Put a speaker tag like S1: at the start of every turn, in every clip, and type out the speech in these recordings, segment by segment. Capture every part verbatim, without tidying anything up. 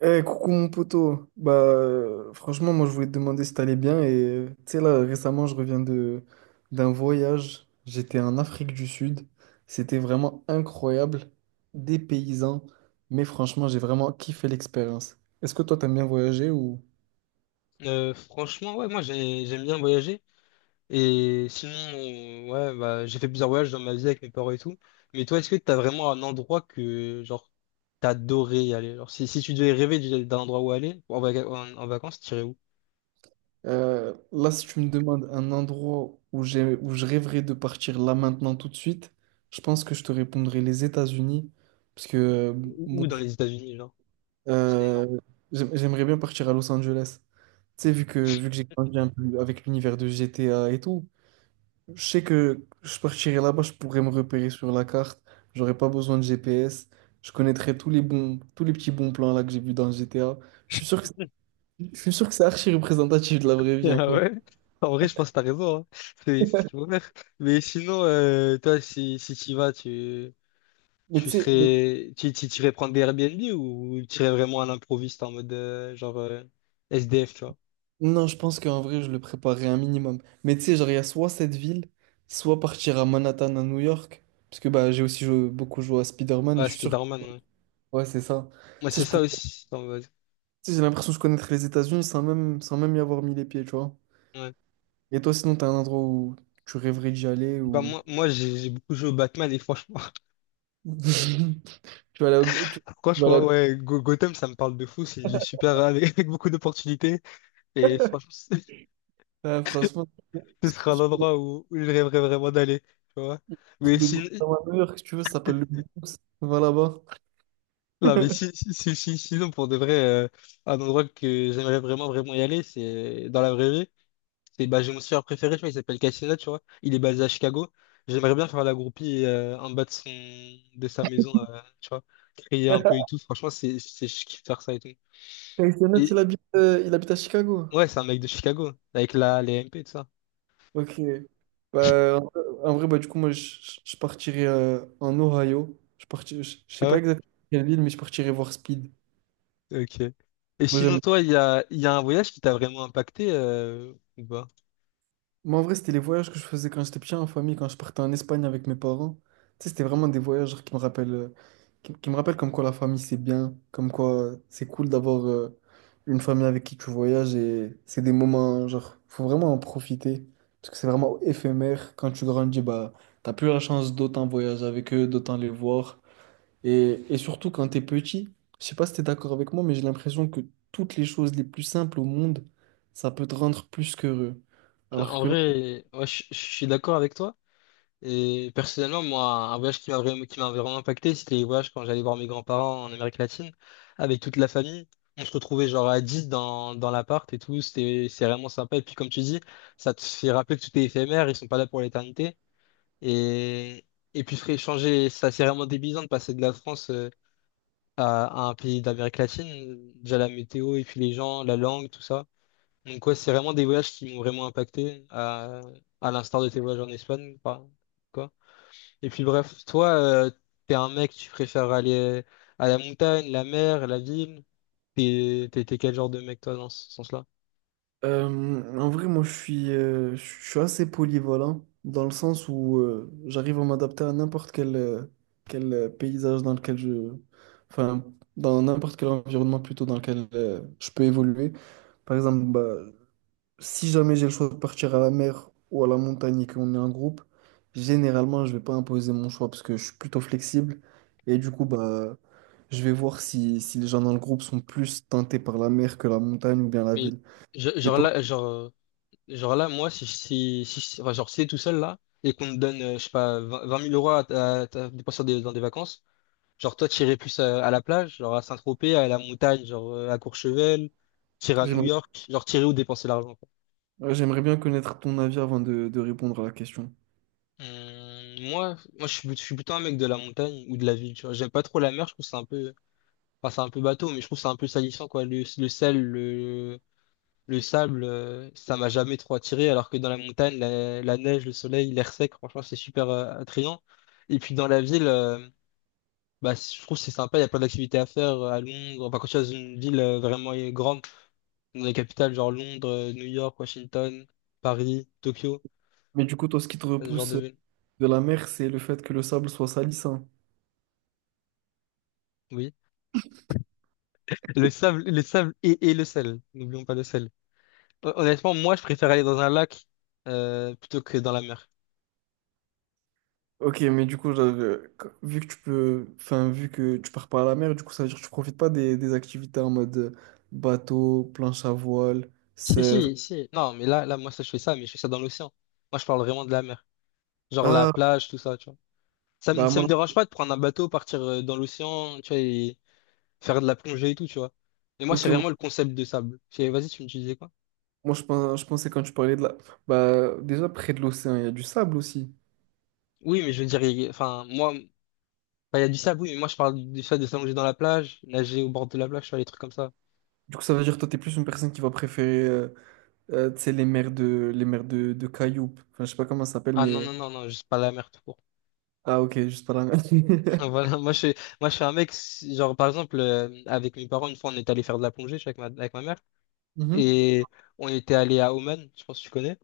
S1: Eh, coucou mon poteau. Bah, euh, franchement, moi je voulais te demander si t'allais bien. Et euh, tu sais, là, récemment, je reviens de d'un voyage. J'étais en Afrique du Sud. C'était vraiment incroyable. Des paysans. Mais franchement, j'ai vraiment kiffé l'expérience. Est-ce que toi, t'aimes bien voyager ou
S2: Euh, franchement, ouais, moi j'ai- j'aime bien voyager. Et sinon, euh, ouais, bah, j'ai fait plusieurs voyages dans ma vie avec mes parents et tout. Mais toi, est-ce que t'as vraiment un endroit que, genre, t'adorais y aller? Genre, si, si tu devais rêver d'y- d'un endroit où aller, en, vaca- en, en vacances, t'irais où?
S1: Euh, là, si tu me demandes un endroit où j'ai où je rêverais de partir là maintenant tout de suite, je pense que je te répondrai les États-Unis. Parce que euh,
S2: Ou,
S1: mon
S2: ou dans les États-Unis, genre. C'est
S1: Euh,
S2: énorme.
S1: j'aim- j'aimerais bien partir à Los Angeles. Tu sais, vu que, vu que j'ai grandi un peu avec l'univers de G T A et tout, je sais que je partirais là-bas, je pourrais me repérer sur la carte, j'aurais pas besoin de G P S, je connaîtrais tous les bons, tous les petits bons plans là que j'ai vus dans le G T A. Je suis sûr que, c'est- je suis sûr que c'est archi représentatif de la vraie vie en
S2: Ah
S1: fait.
S2: ouais? En vrai, je pense que t'as raison, hein. C'est c'est ce qu'il faut faire. Mais sinon, euh, toi, si, si t'y vas, tu,
S1: Mais tu
S2: tu
S1: sais, le-
S2: serais, tu, tu, tu irais prendre des Airbnb ou tu irais vraiment à l'improviste en mode, euh, genre, euh, S D F, tu vois?
S1: non, je pense qu'en vrai, je le préparerais un minimum. Mais tu sais, genre, il y a soit cette ville, soit partir à Manhattan, à New York. Parce que bah, j'ai aussi joué- beaucoup joué à Spider-Man et
S2: Ouais,
S1: je suis sûr.
S2: Spider-Man, ouais.
S1: Ouais, c'est ça.
S2: Moi,
S1: Tu sais,
S2: c'est
S1: je
S2: ça
S1: pour- tu
S2: aussi, en mode,
S1: sais, j'ai l'impression de connaître les États-Unis sans même, sans même y avoir mis les pieds, tu vois.
S2: ouais.
S1: Et toi, sinon, t'as un endroit où tu rêverais d'y aller
S2: Bah,
S1: ou...
S2: moi, moi j'ai j'ai beaucoup joué au Batman et franchement,
S1: Tu vas là... au- Tu... tu vas là...
S2: franchement, ouais, Go- Gotham, ça me parle de fou. C'est une ville super avec, avec beaucoup d'opportunités. Et franchement, ce
S1: Ouais, franchement, je
S2: ce serait un
S1: je fais un
S2: endroit où, où je rêverais vraiment d'aller. Tu vois?
S1: truc
S2: Mais
S1: de
S2: si,
S1: Guantanamo, si tu veux, ça s'appelle le Bronx. Va là-bas.
S2: non, mais si, si, si- si- Sinon, pour de vrai, euh, un endroit que j'aimerais vraiment, vraiment y aller, c'est dans la vraie vie. C'est bah, j'ai mon surfeur préféré, tu vois, il s'appelle Cassina, tu vois. Il est basé à Chicago. J'aimerais bien faire la groupie euh, en bas de son de sa maison, euh, tu vois. Crier un peu et tout. Franchement, c'est c'est je kiffe faire ça et tout.
S1: Kenneth,
S2: Et
S1: il habite, euh, il habite à Chicago.
S2: ouais, c'est un mec de Chicago, avec la les M P et tout ça.
S1: Ok. Bah, en en vrai, bah, du coup, moi, je, je- je partirais euh, en Ohio. Je partirais, je, je sais
S2: Ah
S1: pas
S2: ouais?
S1: exactement quelle ville, mais je partirais voir Speed.
S2: Ok. Et
S1: Moi,
S2: sinon,
S1: j'aime
S2: toi, il y a, il y a un voyage qui t'a vraiment impacté euh, ou pas?
S1: Moi, en vrai, c'était les voyages que je faisais quand j'étais petit en famille, quand je partais en Espagne avec mes parents. Tu sais, c'était vraiment des voyages genre, qui me rappellent, euh, qui, qui me rappellent comme quoi la famille, c'est bien, comme quoi euh, c'est cool d'avoir euh, une famille avec qui tu voyages et c'est des moments, genre, faut vraiment en profiter parce que c'est vraiment éphémère. Quand tu grandis, bah, t'as plus la chance d'autant voyager avec eux, d'autant les voir. Et, et surtout quand t'es petit, je sais pas si t'es d'accord avec moi, mais j'ai l'impression que toutes les choses les plus simples au monde, ça peut te rendre plus qu'heureux.
S2: Non,
S1: Alors
S2: en
S1: que là,
S2: vrai, ouais, je je suis d'accord avec toi. Et personnellement, moi, un voyage qui m'a vraiment, qui m'a vraiment impacté, c'était les voyages quand j'allais voir mes grands-parents en Amérique latine, avec toute la famille. On se retrouvait genre à dix dans, dans l'appart et tout, c'était, c'est vraiment sympa. Et puis comme tu dis, ça te fait rappeler que tout est éphémère, ils sont pas là pour l'éternité. Et, et puis frère, changer, ça c'est vraiment débilisant de passer de la France euh, à, à un pays d'Amérique latine. Déjà la météo et puis les gens, la langue, tout ça. Donc ouais, c'est vraiment des voyages qui m'ont vraiment impacté, à, à l'instar de tes voyages en Espagne, quoi. Et puis bref, toi, euh, t'es un mec, tu préfères aller à la montagne, la mer, la ville. T'es, t'es, t'es quel genre de mec, toi, dans ce sens-là?
S1: Euh, en vrai, moi, je suis, euh, je suis assez polyvalent dans le sens où euh, j'arrive à m'adapter à n'importe quel, euh, quel euh, paysage dans lequel je... Enfin, dans n'importe quel environnement plutôt dans lequel euh, je peux évoluer. Par exemple, bah, si jamais j'ai le choix de partir à la mer ou à la montagne et qu'on est en groupe, généralement, je vais pas imposer mon choix parce que je suis plutôt flexible. Et du coup, bah, je vais voir si, si les gens dans le groupe sont plus tentés par la mer que la montagne ou bien la
S2: Mais
S1: ville.
S2: je-
S1: Et
S2: genre
S1: toi?
S2: là, genre, euh, genre là, moi, si, si, si, si- enfin, genre, si t'es tout seul là, et qu'on te donne, euh, je sais pas, vingt 20 000 euros à, à, à dépenser dans des, dans des vacances, genre, toi, t'irais plus à, à la plage, genre à Saint-Tropez, à la montagne, genre euh, à Courchevel, t'irais à New York, genre, t'irais où dépenser l'argent, quoi.
S1: Ouais, j'aimerais bien connaître ton avis avant de, de répondre à la question.
S2: Hum, moi, moi je suis, je suis plutôt un mec de la montagne ou de la ville, tu vois. J'aime pas trop la mer, je trouve que c'est un peu. Enfin, c'est un peu bateau, mais je trouve que c'est un peu salissant, quoi. Le, le sel, le, le sable, euh, ça m'a jamais trop attiré, alors que dans la montagne, la, la neige, le soleil, l'air sec, franchement, c'est super euh, attrayant. Et puis dans la ville, euh, bah, je trouve que c'est sympa, il y a plein d'activités à faire euh, à Londres. Enfin, quand tu es dans une ville euh, vraiment euh, grande, dans les capitales, genre Londres, euh, New York, Washington, Paris, Tokyo,
S1: Mais du coup, toi, ce qui te
S2: ce genre de
S1: repousse
S2: ville.
S1: de la mer, c'est le fait que le sable soit sali, ça.
S2: Oui. Le sable, le sable et, et le sel. N'oublions pas le sel. Hon- Honnêtement, moi, je préfère aller dans un lac euh, plutôt que dans la mer.
S1: Ok, mais du coup, j'avais- vu que tu peux, enfin, vu que tu pars pas à la mer, du coup, ça veut dire que tu profites pas des, des activités en mode euh, bateau, planche à voile,
S2: Si,
S1: surf.
S2: si, si. Non, mais là, là, moi, ça, je fais ça, mais je fais ça dans l'océan. Moi, je parle vraiment de la mer. Genre la
S1: Ah,
S2: plage, tout ça, tu vois. Ça me,
S1: bah
S2: ça me
S1: moi,
S2: dérange pas de prendre un bateau, partir euh, dans l'océan, tu vois, et faire de la plongée et tout, tu vois. Mais moi,
S1: ok,
S2: c'est
S1: moi,
S2: vraiment le concept de sable. Je fais, vas-y, tu me tu disais quoi?
S1: moi, je pense, je pensais quand tu parlais de la, bah déjà près de l'océan, il y a du sable aussi.
S2: Oui, mais je veux dire, il- enfin, moi, enfin, il y a du sable, oui, mais moi, je parle du fait de s'allonger dans la plage, nager au bord de la plage, tu vois, les trucs comme ça.
S1: Du coup, ça veut dire que toi, t'es plus une personne qui va préférer, euh, euh, tu sais, les mers de, les mers de, de Cayup. Enfin, je sais pas comment ça s'appelle,
S2: Ah non,
S1: mais.
S2: non, non, non, juste pas la mer tout court.
S1: Ah, ok, juste pas la mer.
S2: Voilà, moi, je, suis- moi, je suis un mec, si, genre, par exemple, euh, avec mes parents, une fois, on est allé faire de la plongée, je suis avec ma, avec ma mère.
S1: Mhm.
S2: Et on était allé à Oman, je pense que tu connais.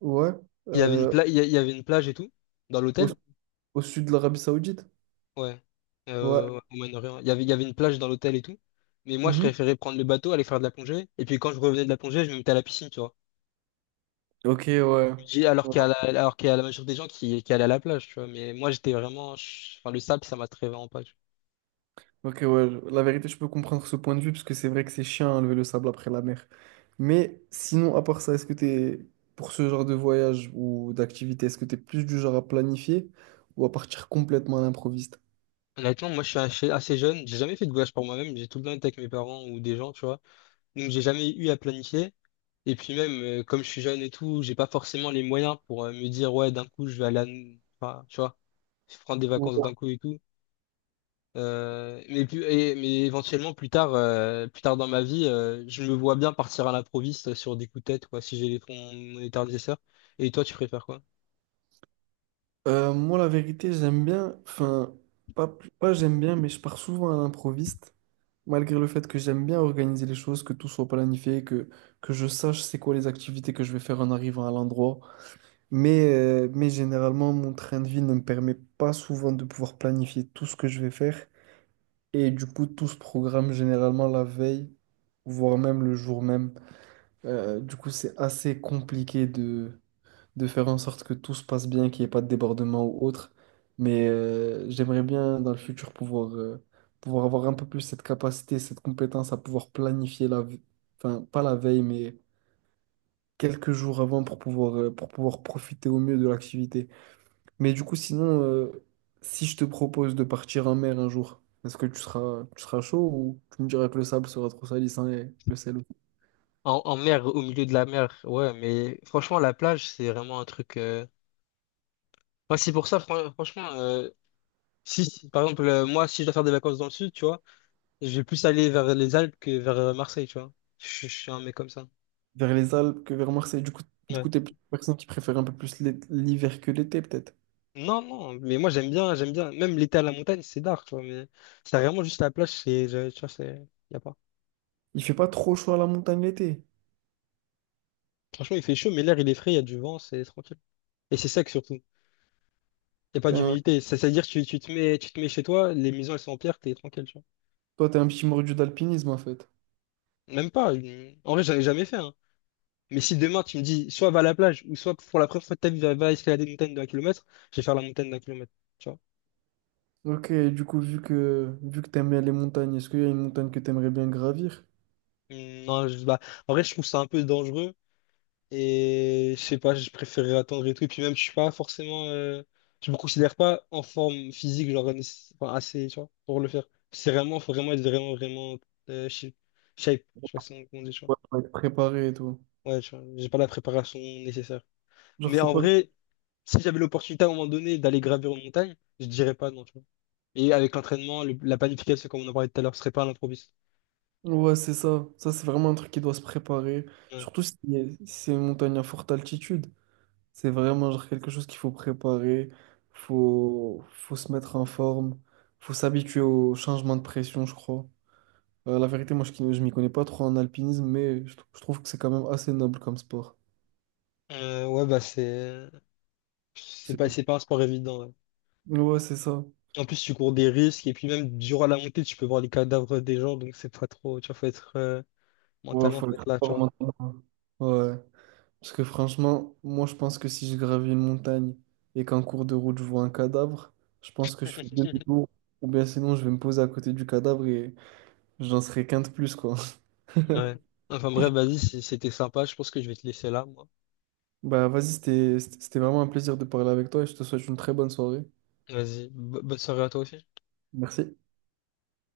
S1: Ouais.
S2: Il y avait une
S1: Euh,
S2: pla- il y a- il y avait une plage et tout, dans
S1: au,
S2: l'hôtel.
S1: au sud de l'Arabie Saoudite.
S2: Ouais.
S1: Ouais.
S2: Euh, ouais, Oman, Orient. Il y avait, il y avait une plage dans l'hôtel et tout. Mais moi, je
S1: Mhm.
S2: préférais prendre le bateau, aller faire de la plongée. Et puis quand je revenais de la plongée, je me mettais à la piscine, tu vois.
S1: Ok, ouais.
S2: Je Alors qu'il y a la, alors qu'il y a la majorité des gens qui, qui allaient à la plage, tu vois. Mais moi, j'étais vraiment, je- enfin, le sable, ça m'attirait vraiment pas, tu
S1: Ok, ouais. La vérité, je peux comprendre ce point de vue parce que c'est vrai que c'est chiant à lever le sable après la mer. Mais sinon, à part ça, est-ce que t'es, pour ce genre de voyage ou d'activité, est-ce que t'es plus du genre à planifier ou à partir complètement à l'improviste?
S2: vois. Honnêtement, moi, je suis assez assez jeune. J'ai jamais fait de voyage pour moi-même. J'ai tout le temps été avec mes parents ou des gens, tu vois. Donc, j'ai jamais eu à planifier. Et puis même, euh, comme je suis jeune et tout, j'ai pas forcément les moyens pour euh, me dire, ouais, d'un coup, je vais aller à... N- enfin, tu vois, je prends des vacances d'un coup et tout. Euh, mais, plus, et- mais éventuellement, plus tard, euh, plus tard dans ma vie, euh, je me vois bien partir à l'improviste sur des coups de tête, quoi, si j'ai les fonds mon état nécessaire. Et toi, tu préfères quoi?
S1: Euh, moi, la vérité, j'aime bien, enfin, pas, plus- pas j'aime bien, mais je pars souvent à l'improviste, malgré le fait que j'aime bien organiser les choses, que tout soit planifié, que, que je sache c'est quoi les activités que je vais faire en arrivant à l'endroit. Mais, euh, mais généralement, mon train de vie ne me permet pas souvent de pouvoir planifier tout ce que je vais faire. Et du coup, tout se programme généralement la veille, voire même le jour même. Euh, du coup, c'est assez compliqué de faire en sorte que tout se passe bien, qu'il n'y ait pas de débordement ou autre. Mais euh, j'aimerais bien dans le futur pouvoir, euh, pouvoir avoir un peu plus cette capacité, cette compétence à pouvoir planifier la ve- enfin pas la veille, mais quelques jours avant pour pouvoir, euh, pour pouvoir profiter au mieux de l'activité. Mais du coup, sinon, euh, si je te propose de partir en mer un jour, est-ce que tu seras, tu seras chaud ou tu me diras que le sable sera trop salissant et le sel aussi
S2: En, en mer, au milieu de la mer, ouais, mais franchement, la plage, c'est vraiment un truc. euh, Moi, c'est pour ça, fran- franchement, euh, si, si- par exemple, euh, moi, si je dois faire des vacances dans le sud, tu vois, je vais plus aller vers les Alpes que vers euh, Marseille, tu vois. Je, je suis un mec comme ça.
S1: vers les Alpes que vers Marseille? Du coup, du
S2: Ouais.
S1: coup, t'es plutôt une personne qui préfère un peu plus l'é- l'hiver que l'été, peut-être.
S2: Non, non, mais moi, j'aime bien, j'aime bien. Même l'été à la montagne, c'est dark, tu vois, mais c'est vraiment juste la plage, c'est, je- tu vois, c'est, y a pas.
S1: Il fait pas trop chaud à la montagne l'été.
S2: Franchement, il fait chaud, mais l'air, il est frais, il y a du vent, c'est tranquille. Et c'est sec surtout. Y a pas
S1: T'es un-
S2: d'humidité. Ça, c'est-à-dire, tu, tu te mets, tu te mets chez toi, les maisons, elles sont en pierre, t'es tranquille, tu vois.
S1: Toi, t'es un petit mordu d'alpinisme en fait.
S2: Même pas. une- En vrai, j'en ai jamais fait, hein. Mais si demain tu me dis soit va à la plage ou soit pour la première fois de ta vie va, va escalader une montagne d'un kilomètre, je vais faire la montagne d'un kilomètre. Tu vois?
S1: Ok, du coup, vu que vu que t'aimes bien les montagnes, est-ce qu'il y a une montagne que t'aimerais bien gravir?
S2: Mm, Non, je- bah, en vrai, je trouve ça un peu dangereux et je sais pas, je préférerais attendre et tout. Et puis même, je suis pas forcément, euh, je me considère pas en forme physique, genre nécess- enfin, assez, tu vois, pour le faire. C'est vraiment, faut vraiment être vraiment, vraiment euh, shape. Shape. Je sais pas si on comment on dit, tu vois.
S1: Ouais, faut être préparé et tout.
S2: Ouais, tu vois, j'ai pas la préparation nécessaire.
S1: Genre,
S2: Mais
S1: c'est
S2: en
S1: pas.
S2: vrai. Si j'avais l'opportunité à un moment donné d'aller gravir une montagne, je dirais pas non, tu vois. Et avec l'entraînement, le- la planification, comme on en parlait tout à l'heure, ce serait pas à l'improviste.
S1: Ouais, c'est ça. Ça, c'est vraiment un truc qui doit se préparer.
S2: Ouais.
S1: Surtout si si c'est une montagne à forte altitude. C'est vraiment genre quelque chose qu'il faut préparer. Faut... faut se mettre en forme. Faut s'habituer au changement de pression, je crois. Euh, la vérité, moi, je ne m'y connais pas trop en alpinisme, mais je, trou- je trouve que c'est quand même assez noble comme sport.
S2: Euh, ouais, bah c'est c'est pas,
S1: C'est-
S2: c'est pas un sport évident, ouais.
S1: Ouais, c'est ça.
S2: En plus, tu cours des risques, et puis même durant la montée, tu peux voir les cadavres des gens, donc c'est pas trop, tu vois, faut être euh,
S1: Ouais,
S2: mentalement,
S1: faut
S2: faut être
S1: être
S2: là, tu
S1: fort
S2: vois.
S1: maintenant. Ouais. Parce que franchement, moi, je pense que si je gravis une montagne et qu'en cours de route, je vois un cadavre, je pense que je fais demi-tour. Ou bien sinon, je vais me poser à côté du cadavre et j'en serai qu'un de plus, quoi.
S2: Ouais. Enfin bref, vas-y, c- c'était sympa, je pense que je vais te laisser là, moi.
S1: Bah, vas-y, c'était c'était c'était vraiment un plaisir de parler avec toi et je te souhaite une très bonne soirée.
S2: Vas-y, bo- bonne soirée à toi aussi.
S1: Merci.